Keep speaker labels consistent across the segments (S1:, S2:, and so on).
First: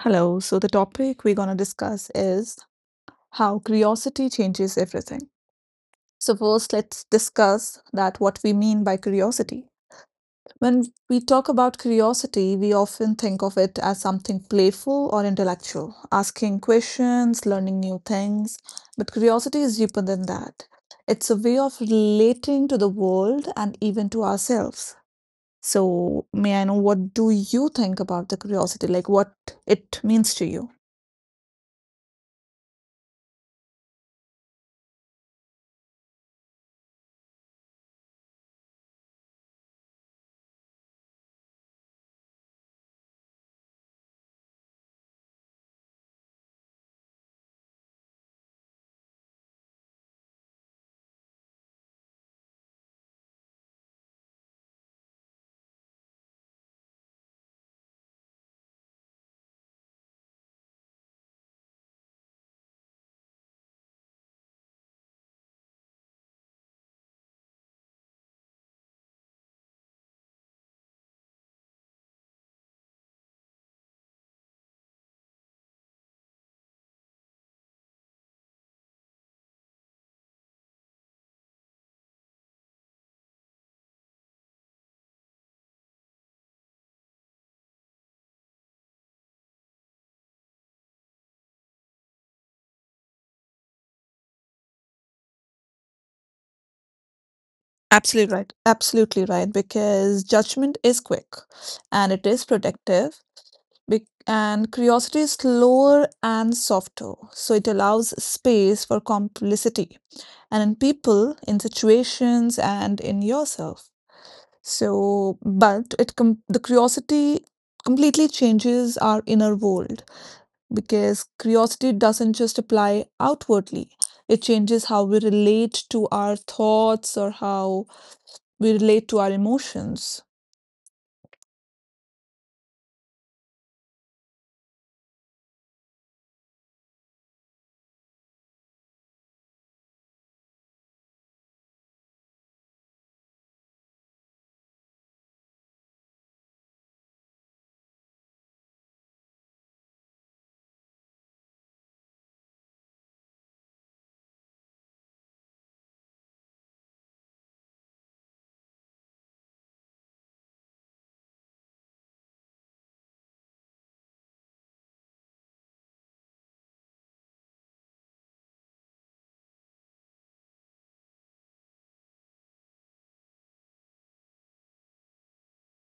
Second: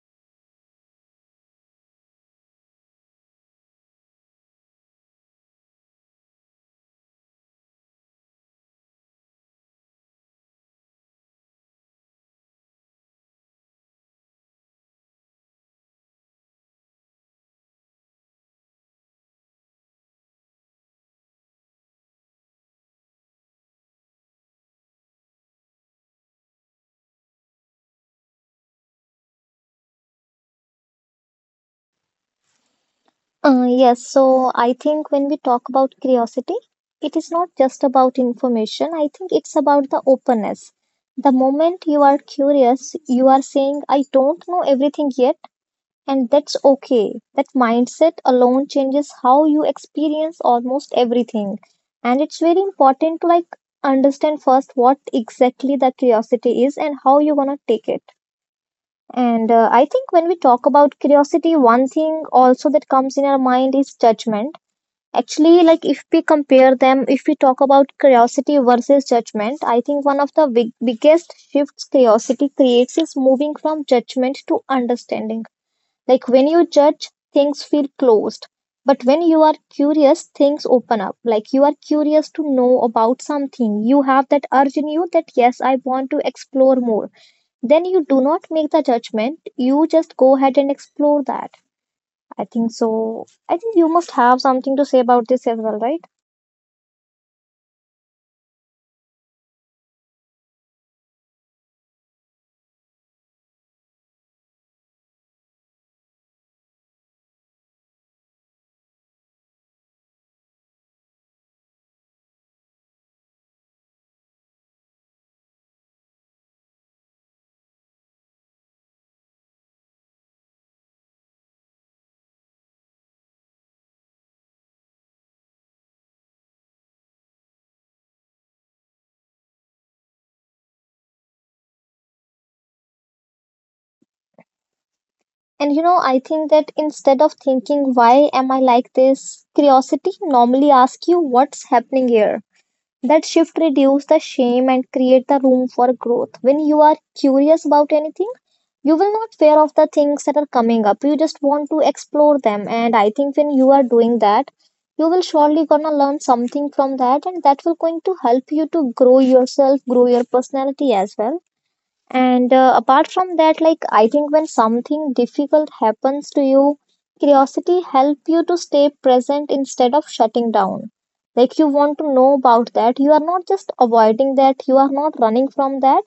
S1: Hello. So, the topic we're going to discuss is how curiosity changes everything. So, first, let's discuss that what we mean by curiosity. When we talk about curiosity, we often think of it as something playful or intellectual, asking questions, learning new things. But curiosity is deeper than that. It's a way of relating to the world and even to ourselves. So, may I know what do you think about the curiosity? Like what it means to you?
S2: Yes, so I think when we talk about curiosity, it is not just about information. I think it's about the openness. The moment you are curious, you are saying, I don't know everything yet, and that's okay. That mindset alone changes how you experience almost everything. And it's very important to like understand first what exactly the curiosity is and how you want to take it. And I think when we talk about curiosity, one thing also that comes in our mind is judgment. Actually, like if we compare them, if we talk about curiosity versus judgment, I think one of the biggest shifts curiosity creates is moving from judgment to understanding. Like when you judge, things feel closed. But when you are curious, things open up. Like you are curious to know about something. You have that urge in you that, yes, I want to explore more. Then you do not make the judgment. You just go ahead and explore that. I think so. I think you must have something to say about this as well, right?
S1: Absolutely right. Absolutely right. Because judgment is quick and it is protective, and curiosity is slower and softer. So it allows space for complicity and in people, in situations, and in yourself. So, but the curiosity completely changes our inner world because curiosity doesn't just apply outwardly, it changes how we relate to our thoughts or how we relate to our emotions.
S2: And you know, I think that instead of thinking, why am I like this, curiosity normally asks you what's happening here. That shift reduces the shame and create the room for growth. When you are curious about anything, you will not fear of the things that are coming up. You just want to explore them. And I think when you are doing that, you will surely gonna learn something from that and that will going to help you to grow yourself, grow your personality as well. And apart from that, like I think when something difficult happens to you, curiosity help you to stay present instead of shutting down. Like you want to know about that. You are not just avoiding that. You are not running from that.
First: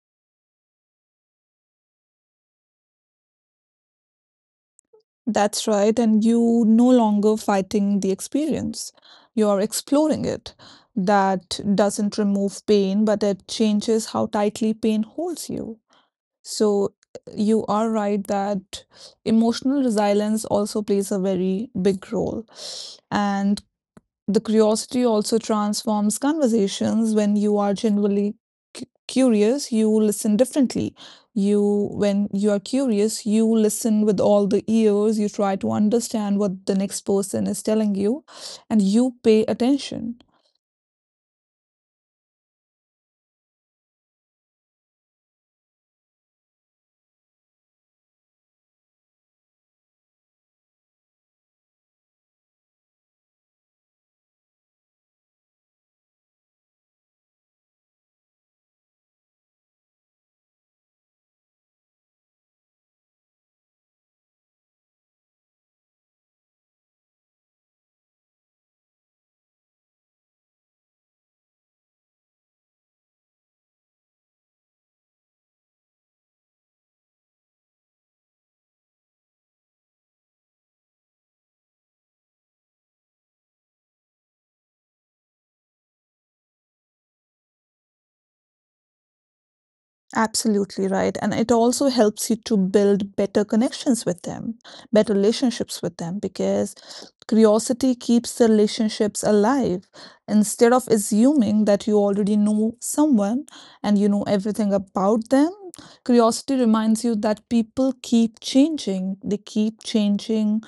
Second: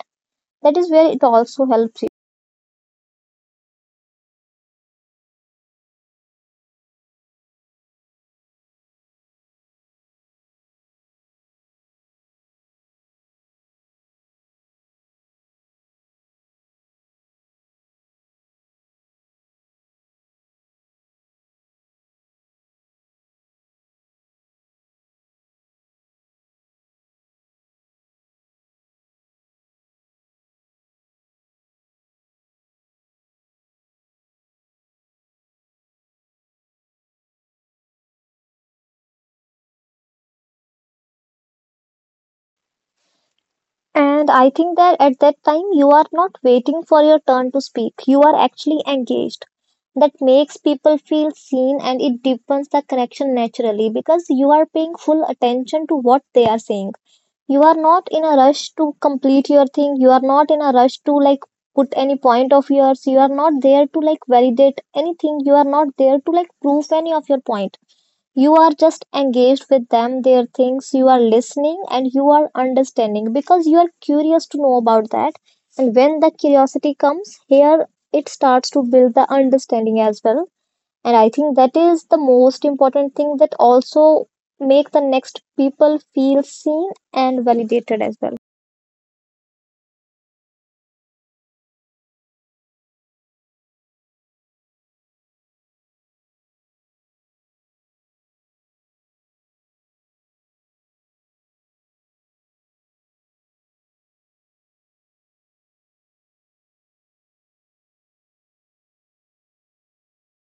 S2: That is where it also helps you.
S1: That's right, and you no longer fighting the experience. You're exploring it. That doesn't remove pain, but it changes how tightly pain holds you. So you are right that emotional resilience also plays a very big role. And the curiosity also transforms conversations when you are genuinely curious, you listen differently. When you are curious, you listen with all the ears, you try to understand what the next person is telling you, and you pay attention.
S2: And I think that at that time, you are not waiting for your turn to speak. You are actually engaged. That makes people feel seen and it deepens the connection naturally because you are paying full attention to what they are saying. You are not in a rush to complete your thing. You are not in a rush to like put any point of yours. You are not there to like validate anything. You are not there to like prove any of your point. You are just engaged with them, their things. You are listening and you are understanding because you are curious to know about that. And when the curiosity comes here, it starts to build the understanding as well. And I think that is the most important thing that also make the next people feel seen and validated as well.
S1: Absolutely right. And it also helps you to build better connections with them, better relationships with them, because curiosity keeps the relationships alive. Instead of assuming that you already know someone and you know everything about them, curiosity reminds you that people keep changing. They keep changing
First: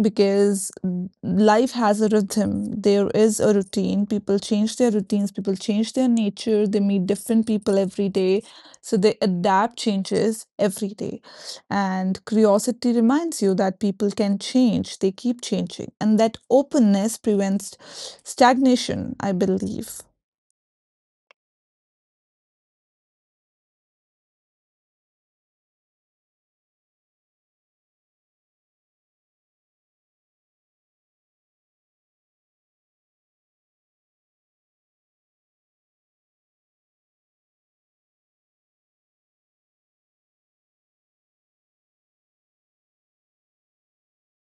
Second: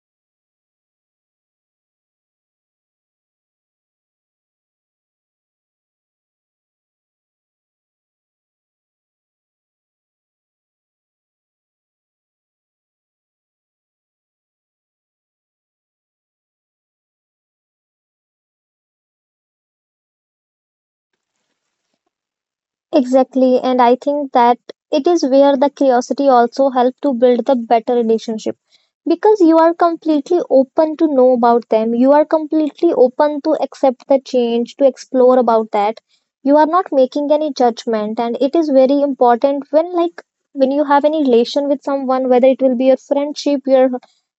S1: because life has a rhythm. There is a routine. People change their routines, people change their nature, they meet different people every day. So they adapt changes every day. And curiosity reminds you that people can change, they keep changing. And that openness prevents stagnation, I believe.
S2: Exactly, and I think that it is where the curiosity also helps to build the better relationship because you are completely open to know about them. You are completely open to accept the change, to explore about that. You are not making any judgment, and it is very important when like when you have any relation with someone, whether it will be your friendship, your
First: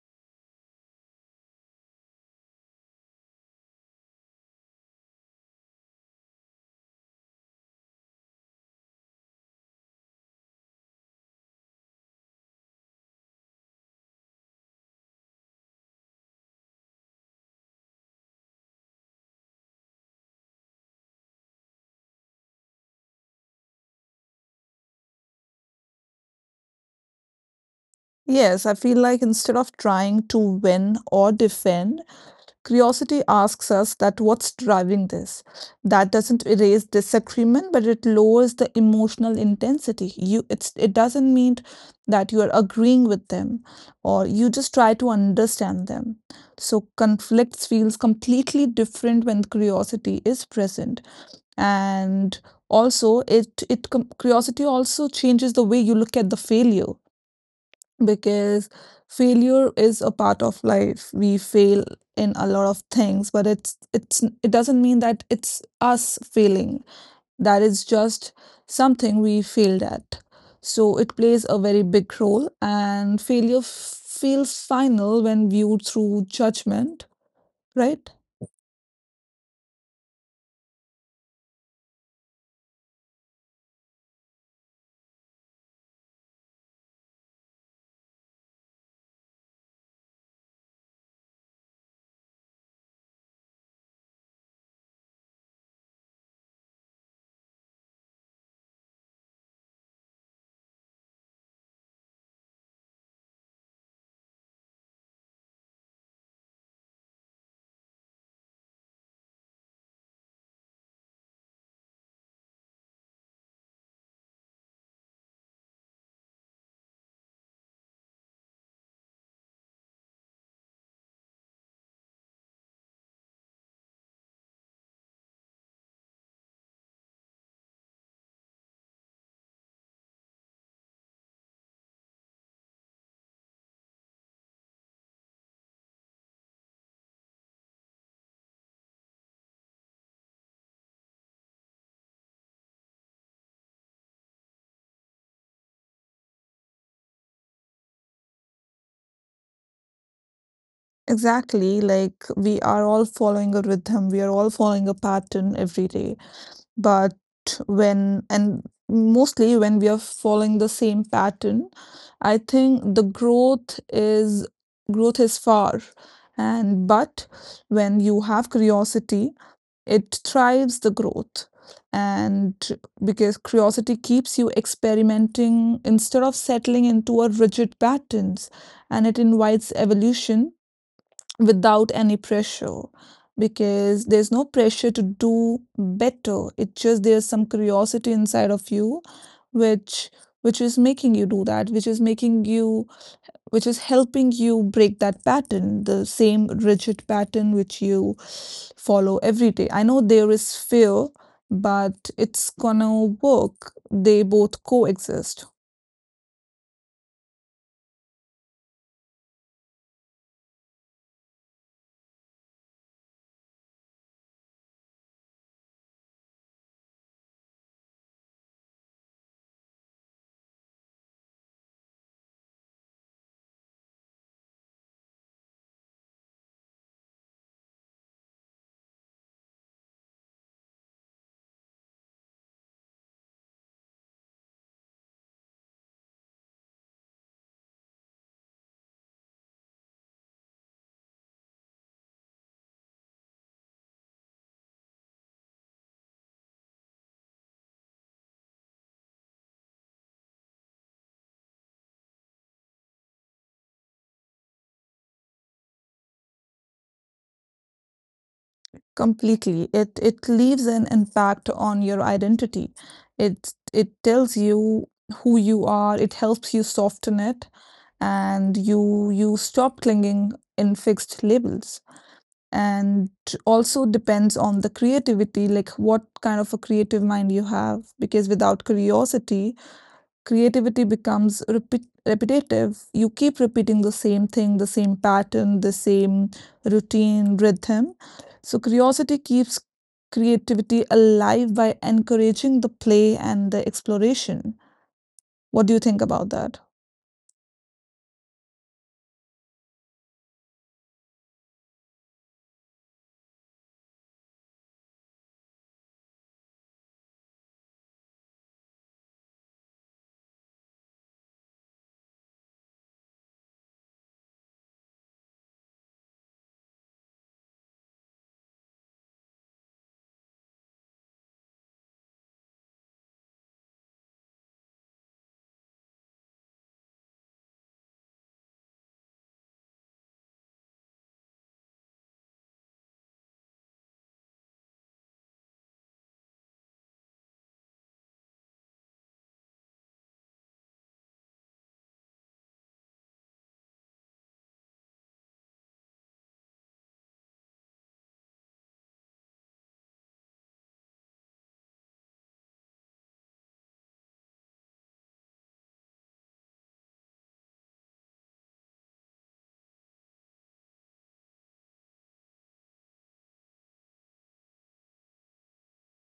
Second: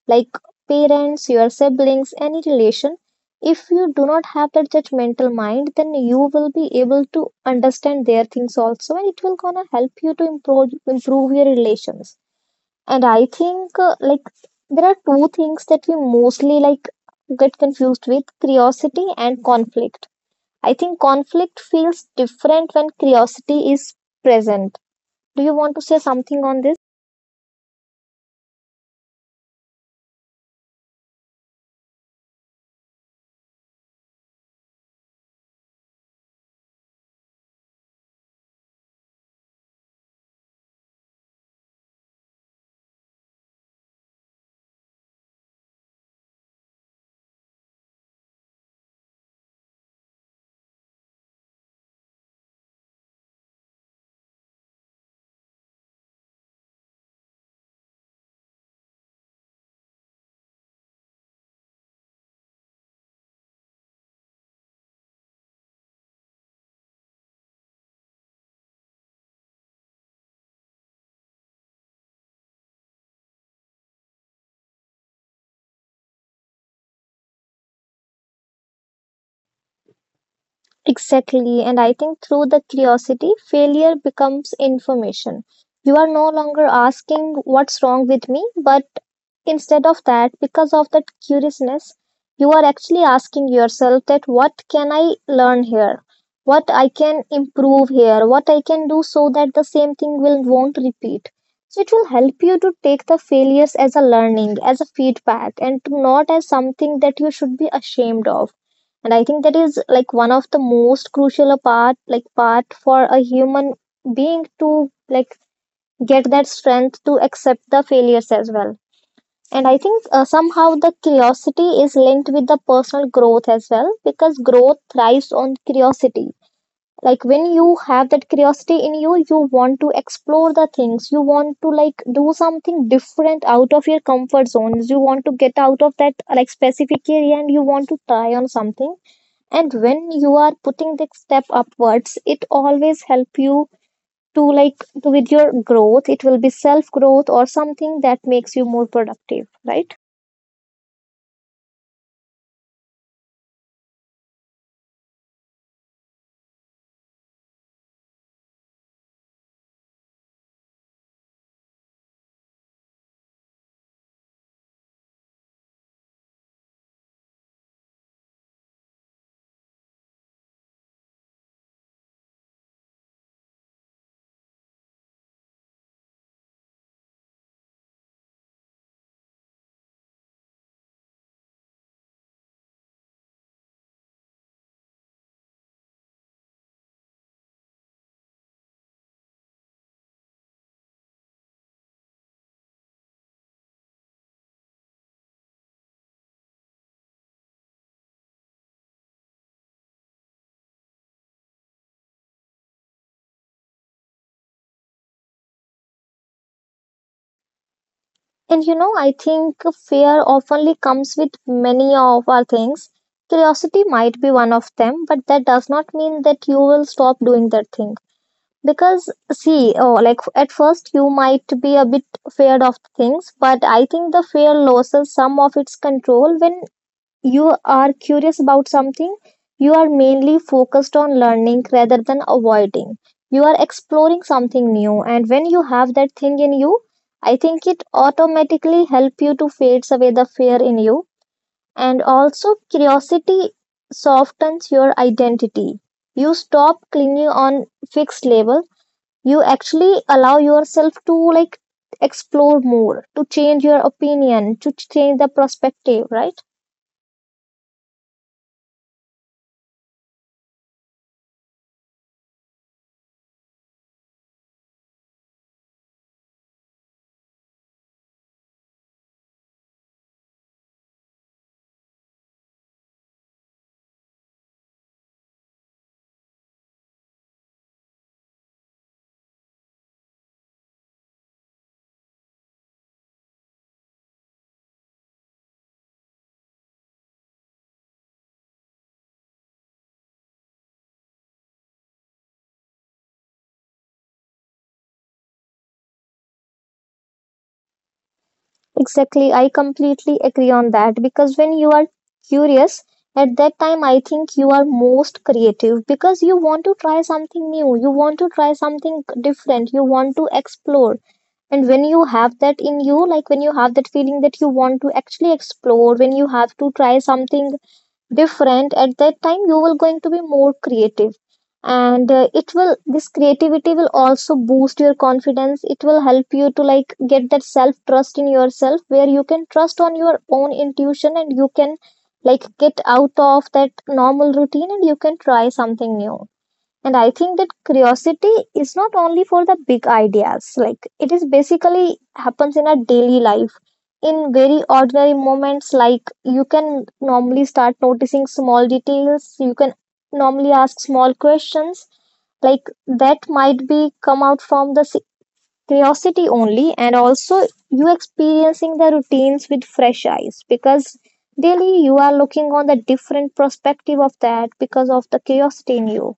S2: like parents, your siblings, any relation. If you do not have that judgmental mind then you will be able to understand their things also and it will gonna help you to improve your relations. And I think like there are two things that we mostly like get confused with, curiosity and conflict. I think conflict feels different when curiosity is present. Do you want to say something on this?
S1: Yes, I feel like instead of trying to win or defend, curiosity asks us that what's driving this. That doesn't erase disagreement, but it lowers the emotional intensity. It doesn't mean that you are agreeing with them, or you just try to understand them. So conflicts feels completely different when curiosity is present, and also curiosity also changes the way you look at the failure because failure is a part of life. We fail in a lot of things, but it doesn't mean that it's us failing. That is just something we failed at. So it plays a very big role, and failure feels final when viewed through judgment, right?
S2: Exactly. And I think through the curiosity, failure becomes information. You are no longer asking what's wrong with me, but instead of that, because of that curiousness, you are actually asking yourself that what can I learn here? What I can improve here? What I can do so that the same thing will won't repeat. So it will help you to take the failures as a learning, as a feedback, and to not as something that you should be ashamed of. And I think that is like one of the most crucial part for a human being to like get that strength to accept the failures as well. And I think somehow the curiosity is linked with the personal growth as well because growth thrives on curiosity. Like when you have that curiosity in you, you want to explore the things, you want to like do something different out of your comfort zones, you want to get out of that like specific area and you want to try on something. And when you are putting the step upwards it always help you to like to with your growth, it will be self growth or something that makes you more productive, right?
S1: Exactly, like we are all following a rhythm, we are all following a pattern every day. But when and mostly when we are following the same pattern, I think the growth is, growth is far. And but when you have curiosity, it thrives the growth, and because curiosity keeps you experimenting instead of settling into a rigid patterns, and it invites evolution without any pressure, because there's no pressure to do better. It just, there's some curiosity inside of you which which is making you do that, which is making you, which is helping you break that pattern, the same rigid pattern which you follow every day. I know there is fear, but it's gonna work. They both coexist.
S2: And you know I think fear oftenly comes with many of our things. Curiosity might be one of them but that does not mean that you will stop doing that thing because see like at first you might be a bit feared of things but I think the fear loses some of its control when you are curious about something, you are mainly focused on learning rather than avoiding. You are exploring something new, and when you have that thing in you, I think it automatically help you to fades away the fear in you, and also curiosity softens your identity. You stop clinging on fixed level. You actually allow yourself to like explore more, to change your opinion, to change the perspective, right?
S1: Completely, it leaves an impact on your identity. It tells you who you are. It helps you soften it, and you stop clinging in fixed labels. And also depends on the creativity, like what kind of a creative mind you have, because without curiosity creativity becomes repetitive. You keep repeating the same thing, the same pattern, the same routine, rhythm. So, curiosity keeps creativity alive by encouraging the play and the exploration. What do you think about that?
S2: Exactly, I completely agree on that because when you are curious, at that time I think you are most creative because you want to try something new, you want to try something different, you want to explore. And when you have that in you, like when you have that feeling that you want to actually explore, when you have to try something different at that time you will going to be more creative. And it will this creativity will also boost your confidence. It will help you to like get that self trust in yourself where you can trust on your own intuition and you can like get out of that normal routine and you can try something new. And I think that curiosity is not only for the big ideas, like it is basically happens in our daily life. In very ordinary moments, like you can normally start noticing small details, you can normally ask small questions, like that might be come out from the curiosity only, and also you experiencing the routines with fresh eyes because daily you are looking on the different perspective of that because of the curiosity in you.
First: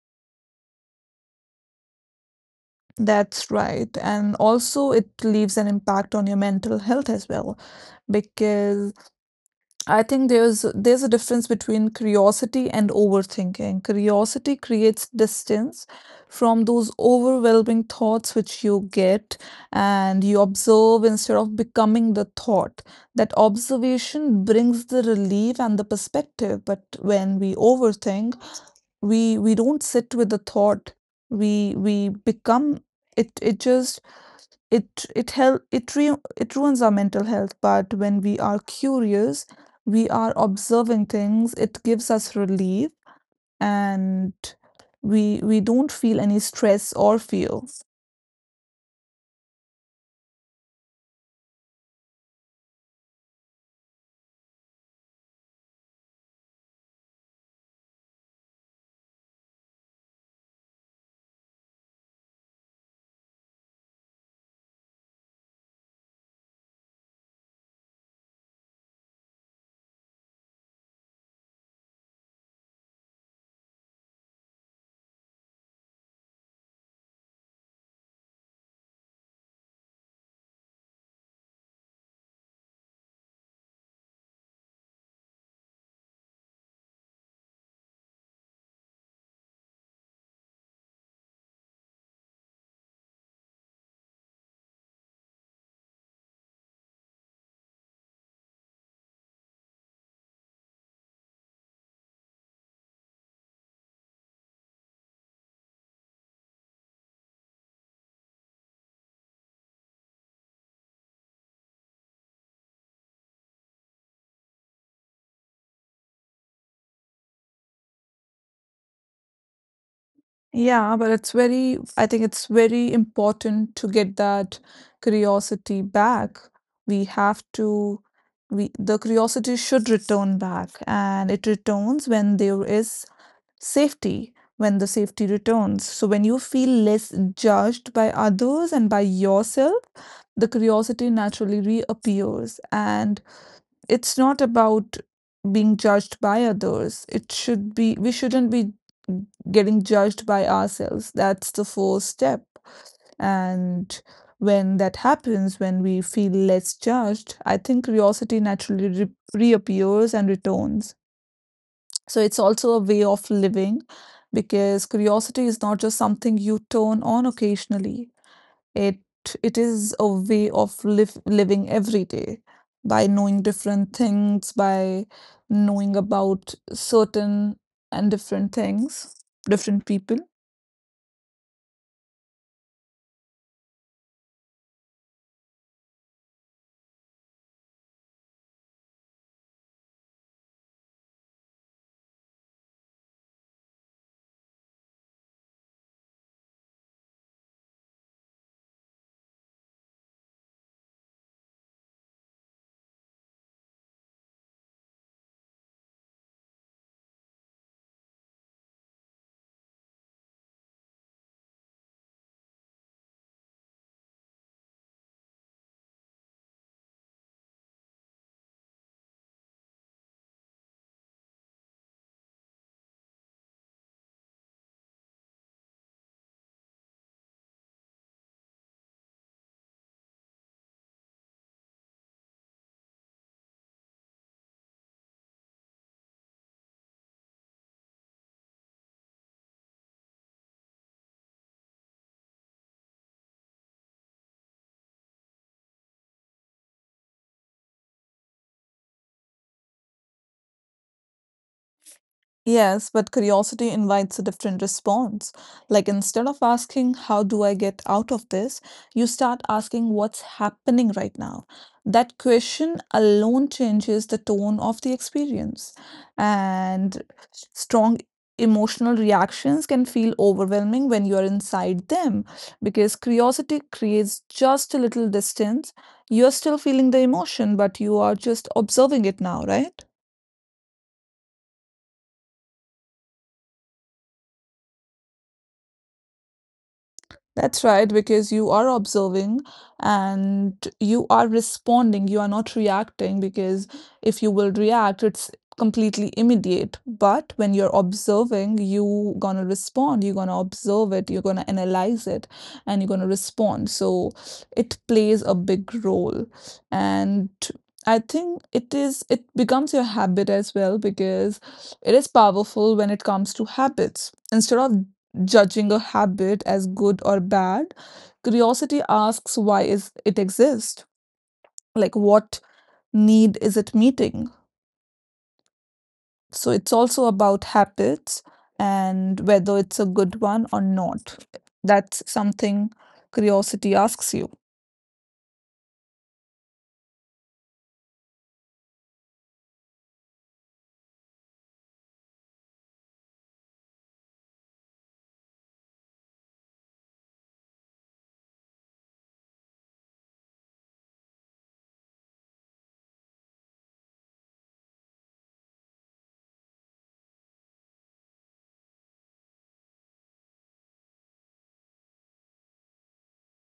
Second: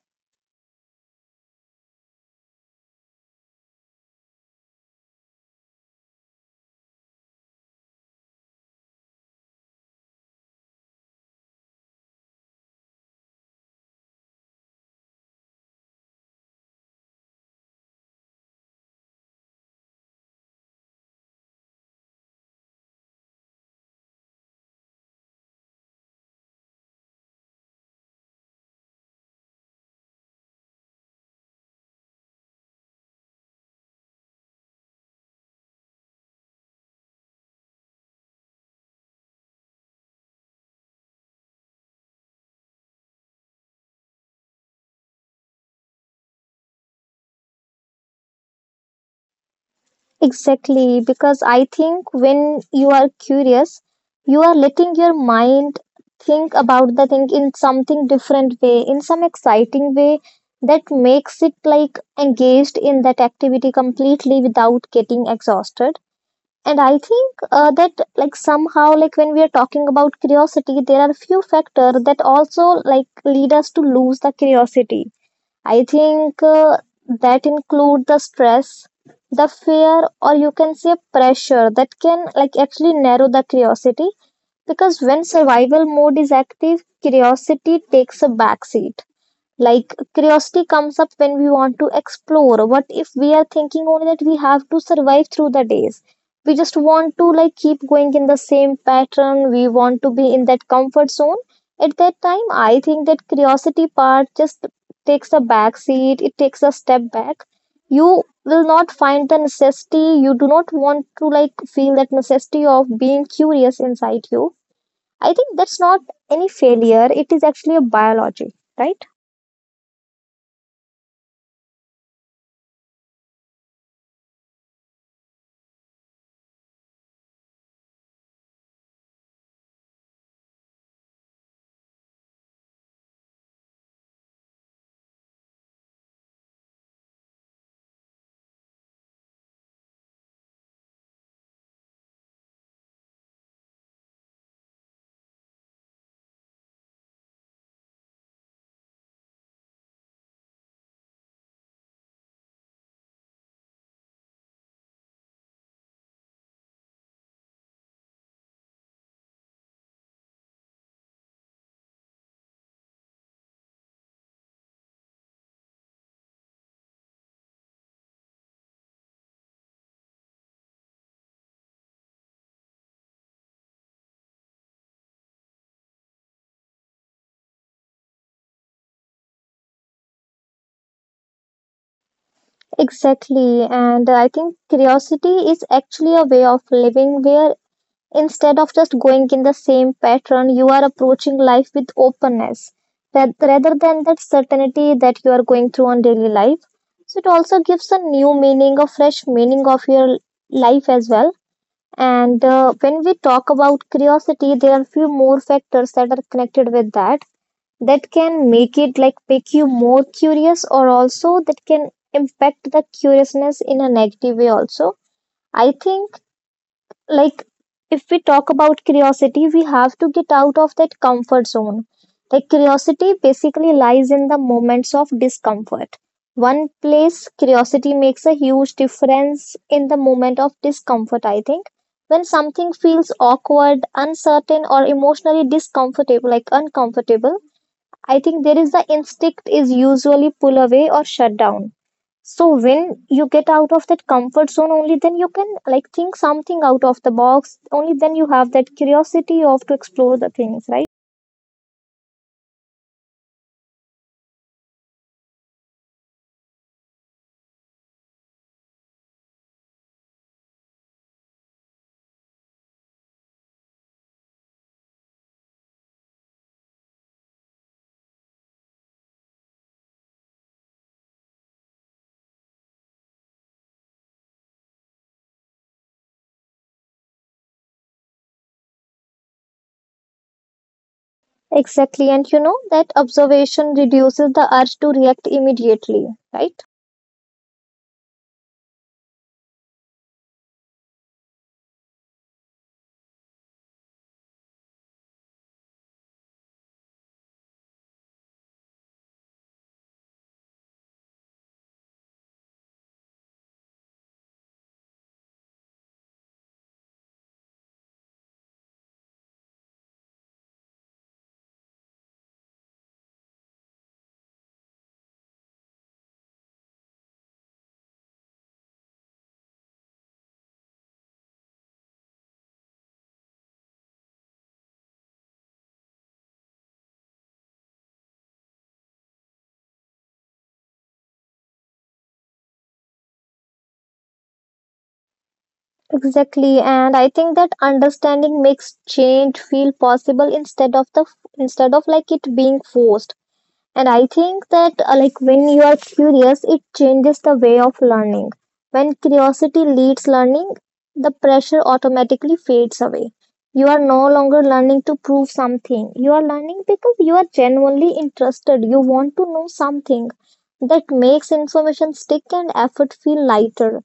S1: That's right. And also, it leaves an impact on your mental health as well, because I think there's a difference between curiosity and overthinking. Curiosity creates distance from those overwhelming thoughts which you get, and you observe instead of becoming the thought. That observation brings the relief and the perspective, but when we overthink, we don't sit with the thought. We become, it just it it help it re it ruins our mental health. But when we are curious, we are observing things. It gives us relief, and we don't feel any stress or fear.
S2: Exactly, because I think when you are curious, you are letting your mind think about the thing in something different way, in some exciting way that makes it like engaged in that activity completely without getting exhausted. And I think that like somehow like when we are talking about curiosity, there are few factors that also like lead us to lose the curiosity. I think that include the stress, the fear, or you can say pressure that can like actually narrow the curiosity because when survival mode is active, curiosity takes a backseat. Like curiosity comes up when we want to explore. What if we are thinking only that we have to survive through the days? We just want to like keep going in the same pattern. We want to be in that comfort zone. At that time, I think that curiosity part just takes a back seat. It takes a step back. You will not find the necessity. You do not want to like feel that necessity of being curious inside you. I think that's not any failure. It is actually a biology, right?
S1: Yeah, but it's very, I think it's very important to get that curiosity back. We have to, we, the curiosity should return back, and it returns when there is safety, when the safety returns. So when you feel less judged by others and by yourself, the curiosity naturally reappears. And it's not about being judged by others. It should be, we shouldn't be getting judged by ourselves. That's the first step. And when that happens, when we feel less judged, I think curiosity naturally reappears and returns. So it's also a way of living, because curiosity is not just something you turn on occasionally. It it is a way of live living every day, by knowing different things, by knowing about certain and different things, different people.
S2: Exactly, and I think curiosity is actually a way of living where instead of just going in the same pattern, you are approaching life with openness that rather than that certainty that you are going through on daily life. So it also gives a new meaning, a fresh meaning of your life as well. And when we talk about curiosity, there are few more factors that are connected with that that can make it like make you more curious or also that can impact the curiousness in a negative way also. I think like if we talk about curiosity we have to get out of that comfort zone. Like curiosity basically lies in the moments of discomfort. One place curiosity makes a huge difference in the moment of discomfort. I think when something feels awkward, uncertain or emotionally discomfortable like uncomfortable, I think there is the instinct is usually pull away or shut down. So when you get out of that comfort zone, only then you can like think something out of the box. Only then you have that curiosity of to explore the things, right?
S1: Yes, but curiosity invites a different response. Like instead of asking, "How do I get out of this?" you start asking, "What's happening right now?" That question alone changes the tone of the experience. And strong emotional reactions can feel overwhelming when you are inside them, because curiosity creates just a little distance. You're still feeling the emotion, but you are just observing it now, right?
S2: Exactly. And you know that observation reduces the urge to react immediately, right?
S1: That's right, because you are observing and you are responding. You are not reacting, because if you will react, it's completely immediate. But when you're observing, you gonna respond. You're gonna observe it. You're gonna analyze it, and you're gonna respond. So it plays a big role, and I think it is. It becomes your habit as well, because it is powerful when it comes to habits. Instead of judging a habit as good or bad, curiosity asks why is it exist? Like what need is it meeting? So it's also about habits and whether it's a good one or not. That's something curiosity asks you.
S2: Exactly. And I think that understanding makes change feel possible instead of like it being forced. And I think that, when you are curious, it changes the way of learning. When curiosity leads learning, the pressure automatically fades away. You are no longer learning to prove something. You are learning because you are genuinely interested. You want to know something that makes information stick and effort feel lighter.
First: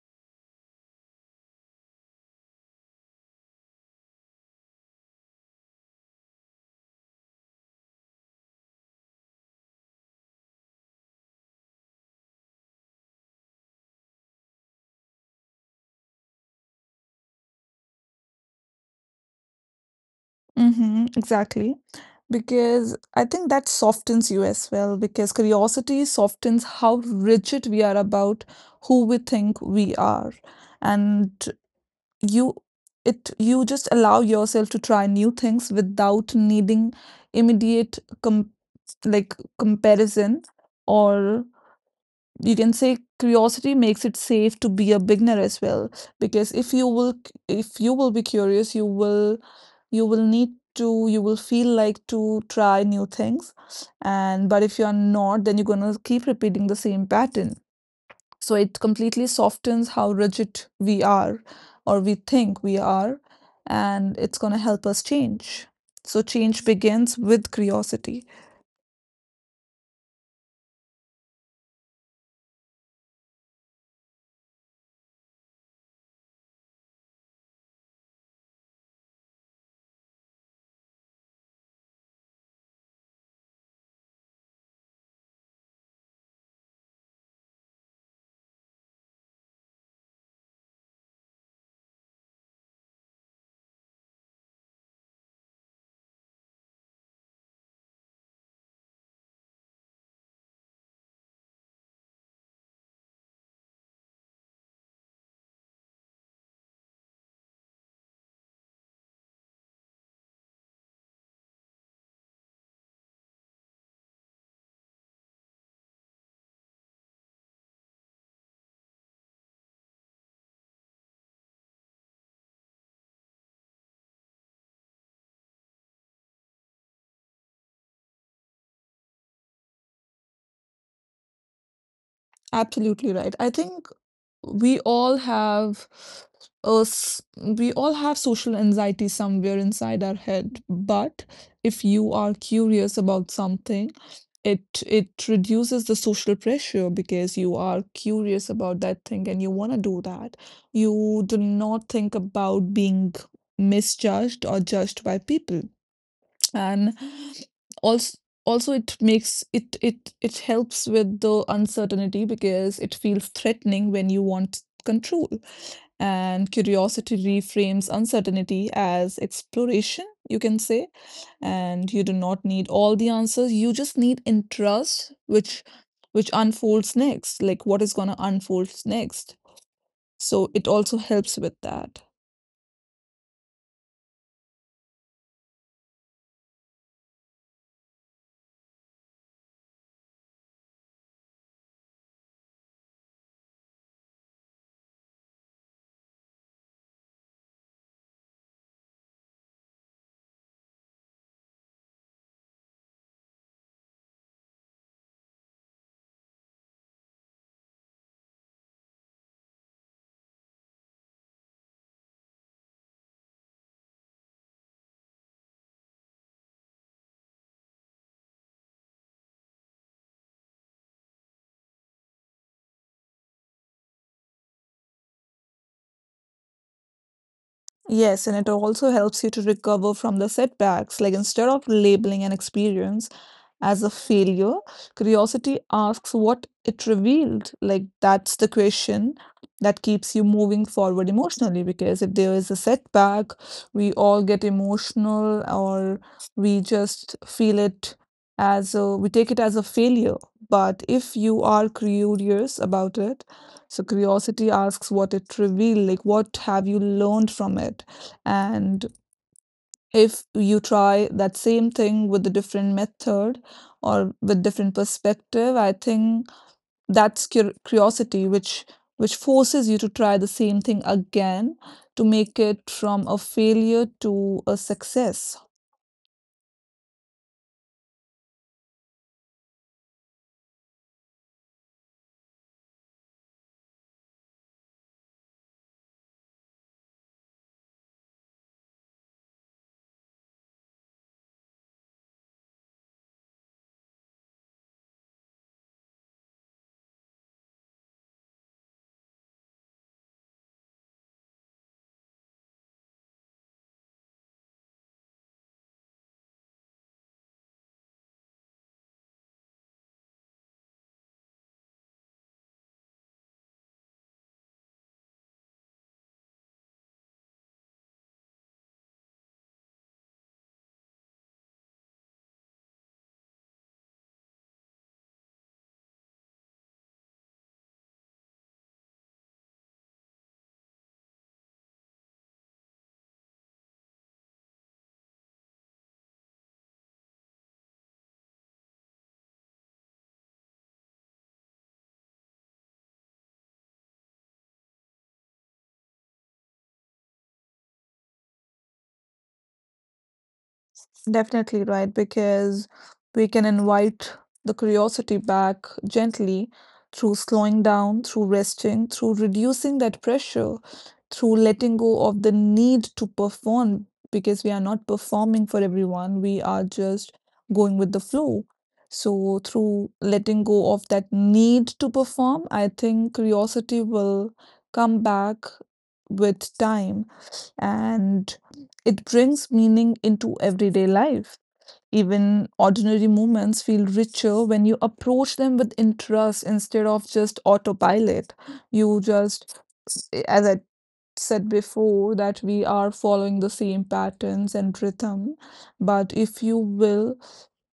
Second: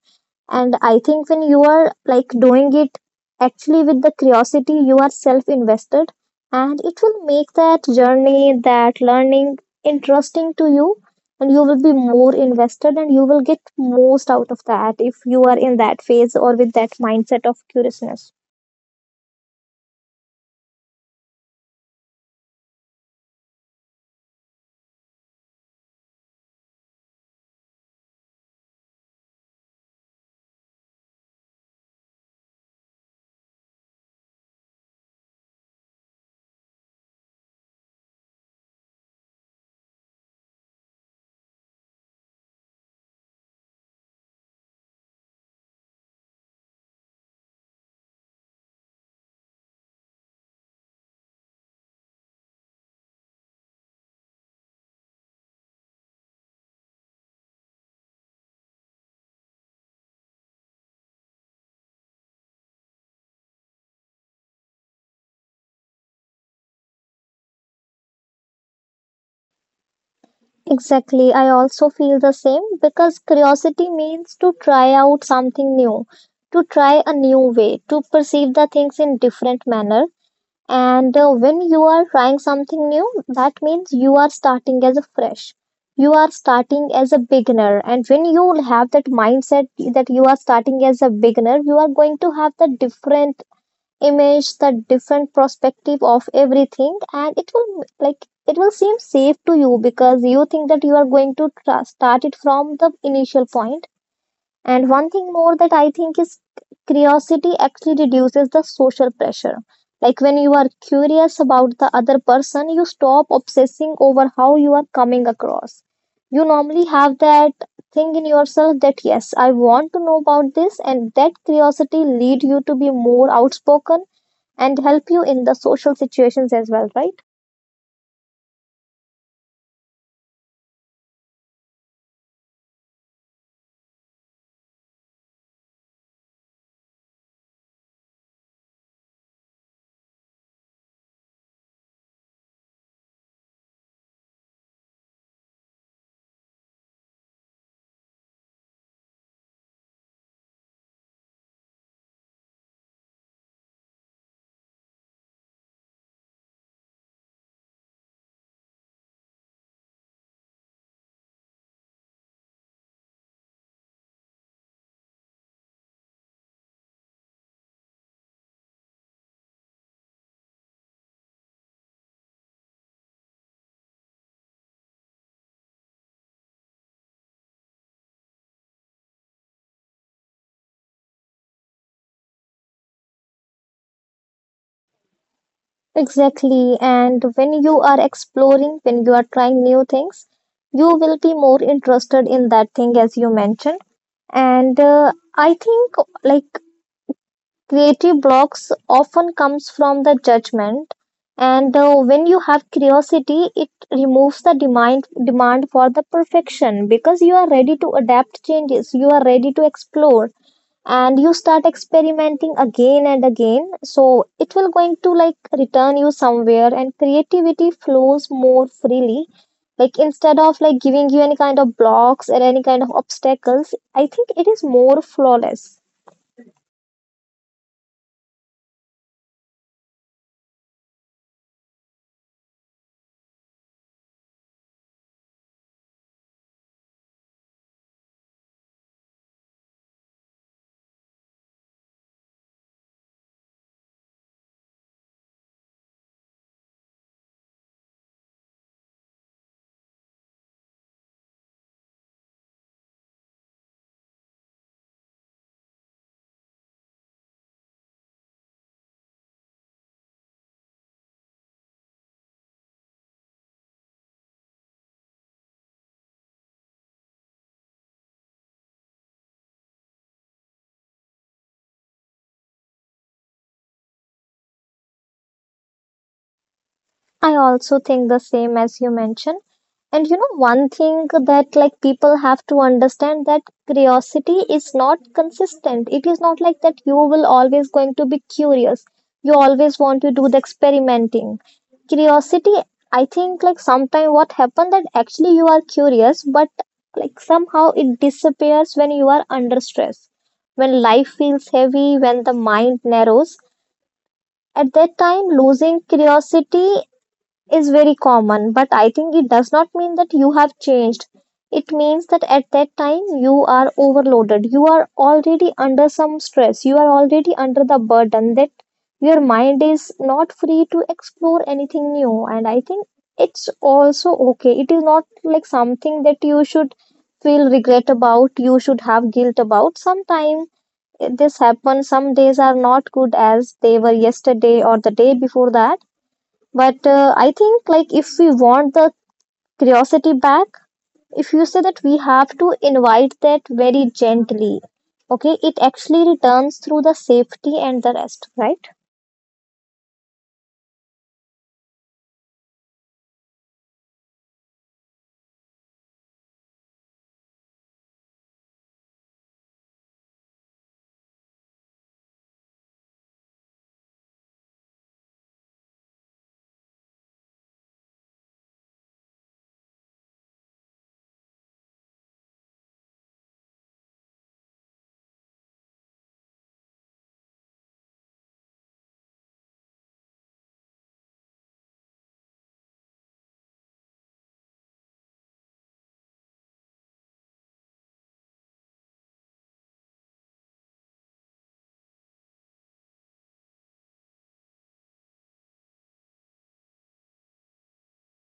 S2: And I think when you are like doing it actually with the curiosity, you are self invested, and it will make that journey, that learning, interesting to you, and you will be more invested and you will get most out of that if you are in that phase or with that mindset of curiousness.
S1: Mhm, exactly. Because I think that softens you as well, because curiosity softens how rigid we are about who we think we are. And you you just allow yourself to try new things without needing immediate com like, comparison. Or you can say curiosity makes it safe to be a beginner as well, because if you will be curious, you will need to you will feel like to try new things. And but if you are not, then you're going to keep repeating the same pattern. So it completely softens how rigid we are, or we think we are, and it's going to help us change. So change begins with curiosity.
S2: Exactly, I also feel the same, because curiosity means to try out something new, to try a new way to perceive the things in different manner. And when you are trying something new, that means you are starting as a fresh. You are starting as a beginner. And when you have that mindset that you are starting as a beginner, you are going to have the different image, the different perspective of everything. And it will like it will seem safe to you because you think that you are going to start it from the initial point. And one thing more that I think is curiosity actually reduces the social pressure. Like when you are curious about the other person, you stop obsessing over how you are coming across. You normally have that thing in yourself that yes, I want to know about this, and that curiosity lead you to be more outspoken and help you in the social situations as well, right?
S1: Absolutely right. I think we all have a s- we all have social anxiety somewhere inside our head, but if you are curious about something, it reduces the social pressure because you are curious about that thing and you want to do that. You do not think about being misjudged or judged by people. And also also it makes it helps with the uncertainty, because it feels threatening when you want control, and curiosity reframes uncertainty as exploration, you can say. And you do not need all the answers, you just need interest, which unfolds next, like what is going to unfold next. So it also helps with that.
S2: Exactly. And when you are exploring, when you are trying new things, you will be more interested in that thing as you mentioned. And I think like creative blocks often comes from the judgment. And when you have curiosity, it removes the demand for the perfection because you are ready to adapt changes. You are ready to explore, and you start experimenting again and again, so it will going to like return you somewhere and creativity flows more freely, like instead of like giving you any kind of blocks or any kind of obstacles, I think it is more flawless.
S1: Yes, and it also helps you to recover from the setbacks. Like instead of labeling an experience as a failure, curiosity asks what it revealed. Like, that's the question that keeps you moving forward emotionally. Because if there is a setback, we all get emotional, or we just feel it as a, we take it as a failure. But if you are curious about it, so curiosity asks what it revealed, like what have you learned from it? And if you try that same thing with a different method or with different perspective, I think that's curiosity, which forces you to try the same thing again to make it from a failure to a success.
S2: I also think the same as you mentioned. And you know, one thing that like people have to understand that curiosity is not consistent. It is not like that you will always going to be curious. You always want to do the experimenting. Curiosity, I think like sometime what happened that actually you are curious, but like somehow it disappears when you are under stress. When life feels heavy, when the mind narrows, at that time losing curiosity is very common, but I think it does not mean that you have changed. It means that at that time you are overloaded. You are already under some stress. You are already under the burden that your mind is not free to explore anything new. And I think it's also okay. It is not like something that you should feel regret about, you should have guilt about. Sometimes this happens, some days are not good as they were yesterday or the day before that, but I think like if we want the curiosity back, if you say that we have to invite that very gently. Okay, it actually returns through the safety and the rest, right?
S1: Definitely right, because we can invite the curiosity back gently through slowing down, through resting, through reducing that pressure, through letting go of the need to perform, because we are not performing for everyone, we are just going with the flow. So, through letting go of that need to perform, I think curiosity will come back with time. And it brings meaning into everyday life. Even ordinary moments feel richer when you approach them with interest instead of just autopilot. You just, as I said before, that we are following the same patterns and rhythm. But if you will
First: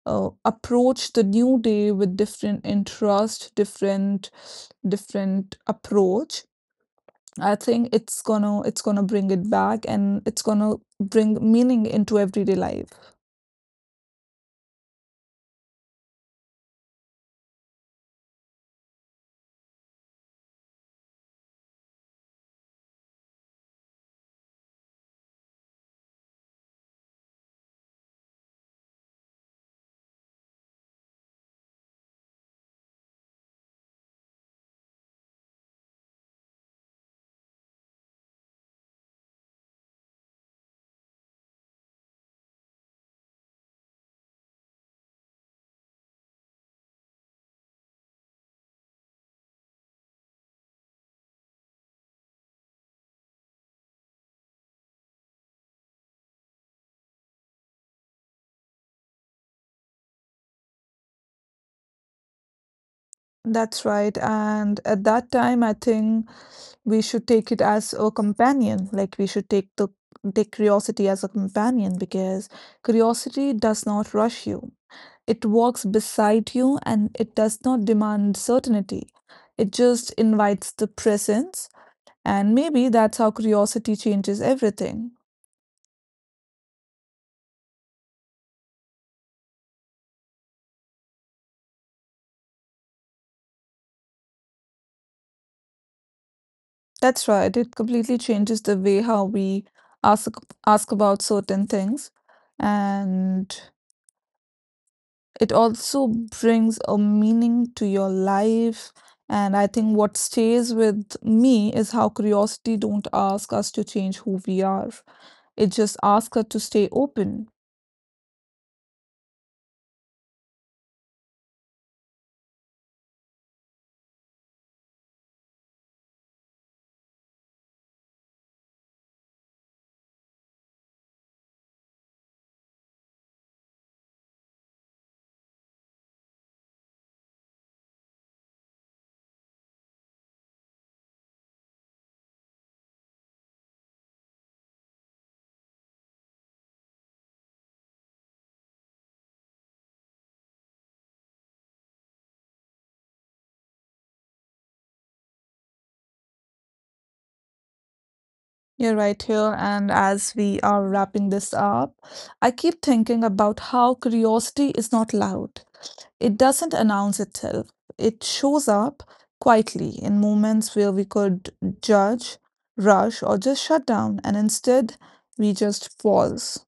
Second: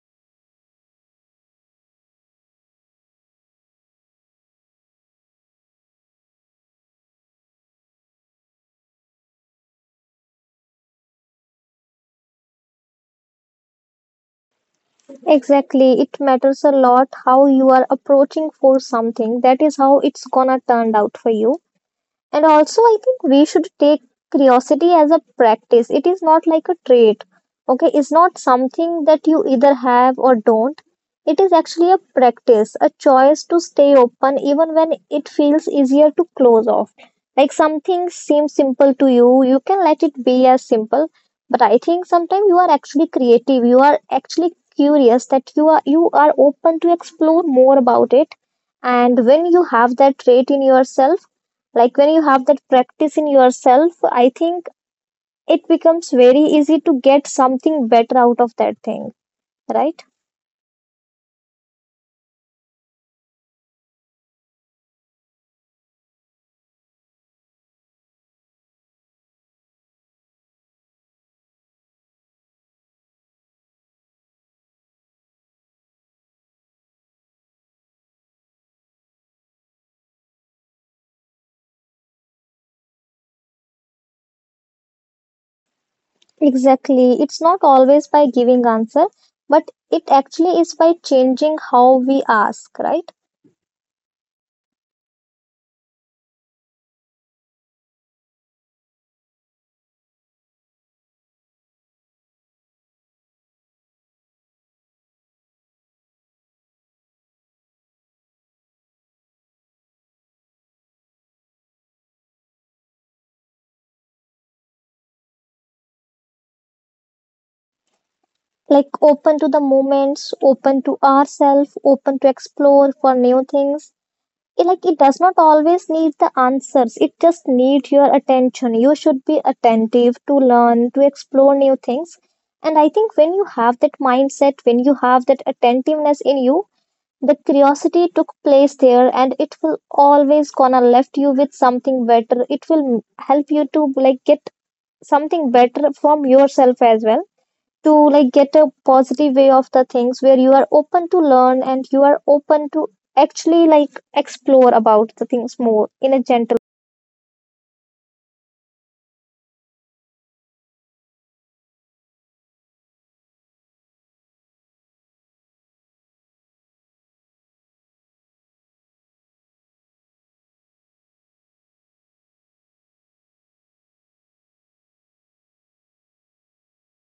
S1: approach the new day with different interest, different different approach, I think it's gonna bring it back, and it's gonna bring meaning into everyday life.
S2: Exactly. It matters a lot how you are approaching for something. That is how it's gonna turn out for you. And also, I think we should take curiosity as a practice. It is not like a trait. Okay, it's not something that you either have or don't. It is actually a practice, a choice to stay open even when it feels easier to close off. Like something seems simple to you, you can let it be as simple. But I think sometimes you are actually creative. You are actually curious that you are open to explore more about it. And when you have that trait in yourself, like when you have that practice in yourself, I think it becomes very easy to get something better out of that thing, right?
S1: That's right. And at that time, I think we should take it as a companion. Like we should take the take curiosity as a companion, because curiosity does not rush you. It walks beside you, and it does not demand certainty. It just invites the presence. And maybe that's how curiosity changes everything.
S2: Exactly. It's not always by giving answer, but it actually is by changing how we ask, right?
S1: That's right. It completely changes the way how we ask, ask about certain things, and it also brings a meaning to your life. And I think what stays with me is how curiosity don't ask us to change who we are. It just asks us to stay open.
S2: Like open to the moments, open to ourselves, open to explore for new things. It, like it does not always need the answers, it just need your attention. You should be attentive to learn to explore new things. And I think when you have that mindset, when you have that attentiveness in you, the curiosity took place there and it will always gonna left you with something better. It will help you to like get something better from yourself as well, to like get a positive way of the things where you are open to learn and you are open to actually like explore about the things more in a gentle.
S1: Yeah, right here. And as we are wrapping this up, I keep thinking about how curiosity is not loud. It doesn't announce itself. It shows up quietly in moments where we could judge, rush, or just shut down, and instead we just pause.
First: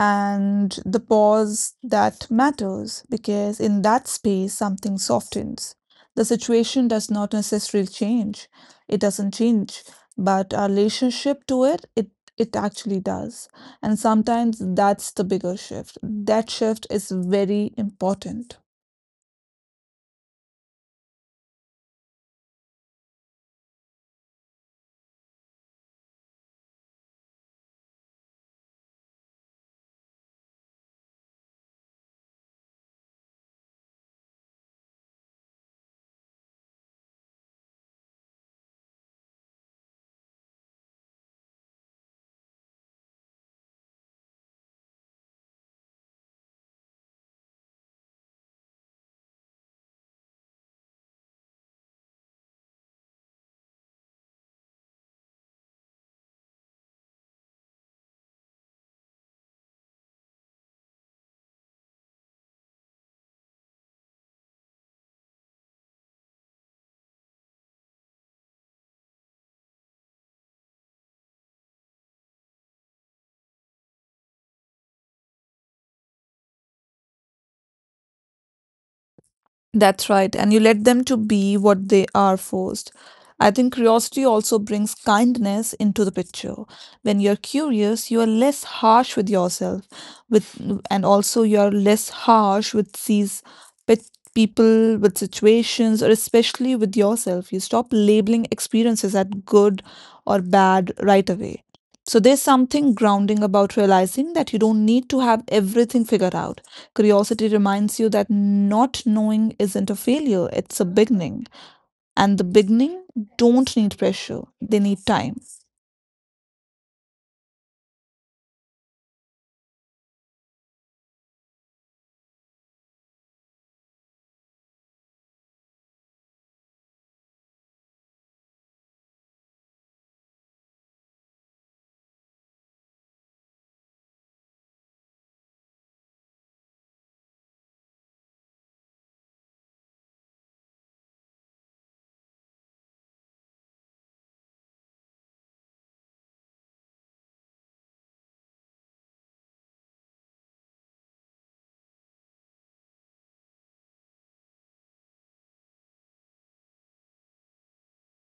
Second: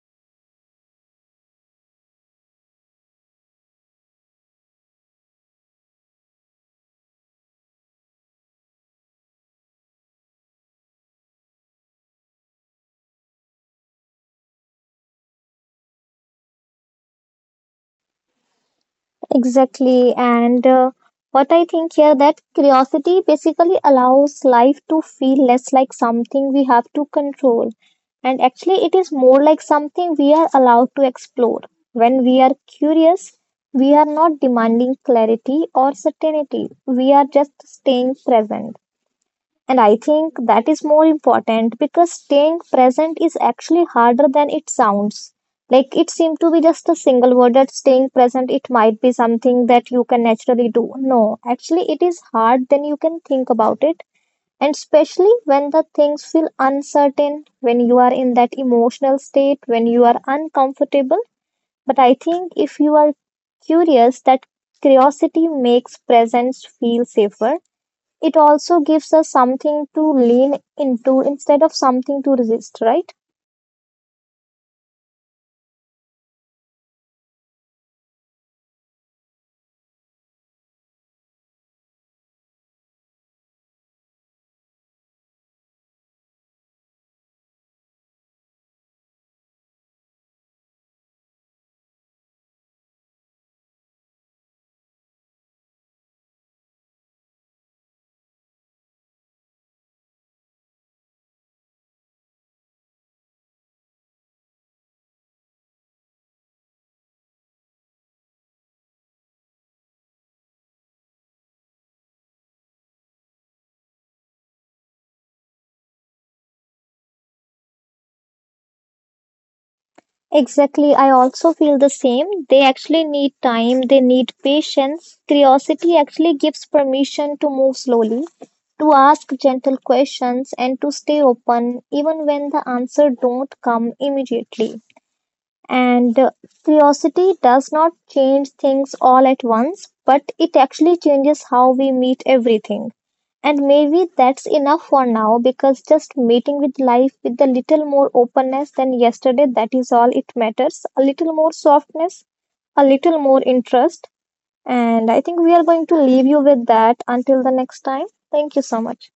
S1: And the pause that matters, because in that space something softens. The situation does not necessarily change. It doesn't change, but our relationship to it, it actually does. And sometimes that's the bigger shift. That shift is very important.
S2: Exactly, and what I think here that curiosity basically allows life to feel less like something we have to control, and actually it is more like something we are allowed to explore. When we are curious, we are not demanding clarity or certainty, we are just staying present. And I think that is more important because staying present is actually harder than it sounds. Like it seemed to be just a single word that staying present, it might be something that you can naturally do. No, actually, it is hard. Then you can think about it. And especially when the things feel uncertain, when you are in that emotional state, when you are uncomfortable. But I think if you are curious, that curiosity makes presence feel safer. It also gives us something to lean into instead of something to resist, right?
S1: That's right, and you let them to be what they are first. I think curiosity also brings kindness into the picture. When you're curious, you are less harsh with yourself, with, and also you are less harsh with these pet people, with situations, or especially with yourself. You stop labeling experiences as good or bad right away. So there's something grounding about realizing that you don't need to have everything figured out. Curiosity reminds you that not knowing isn't a failure, it's a beginning. And the beginning don't need pressure, they need time.
S2: Exactly. I also feel the same. They actually need time, they need patience. Curiosity actually gives permission to move slowly, to ask gentle questions, and to stay open even when the answer don't come immediately. And curiosity does not change things all at once, but it actually changes how we meet everything. And maybe that's enough for now because just meeting with life with a little more openness than yesterday, that is all it matters. A little more softness, a little more interest. And I think we are going to leave you with that until the next time. Thank you so much.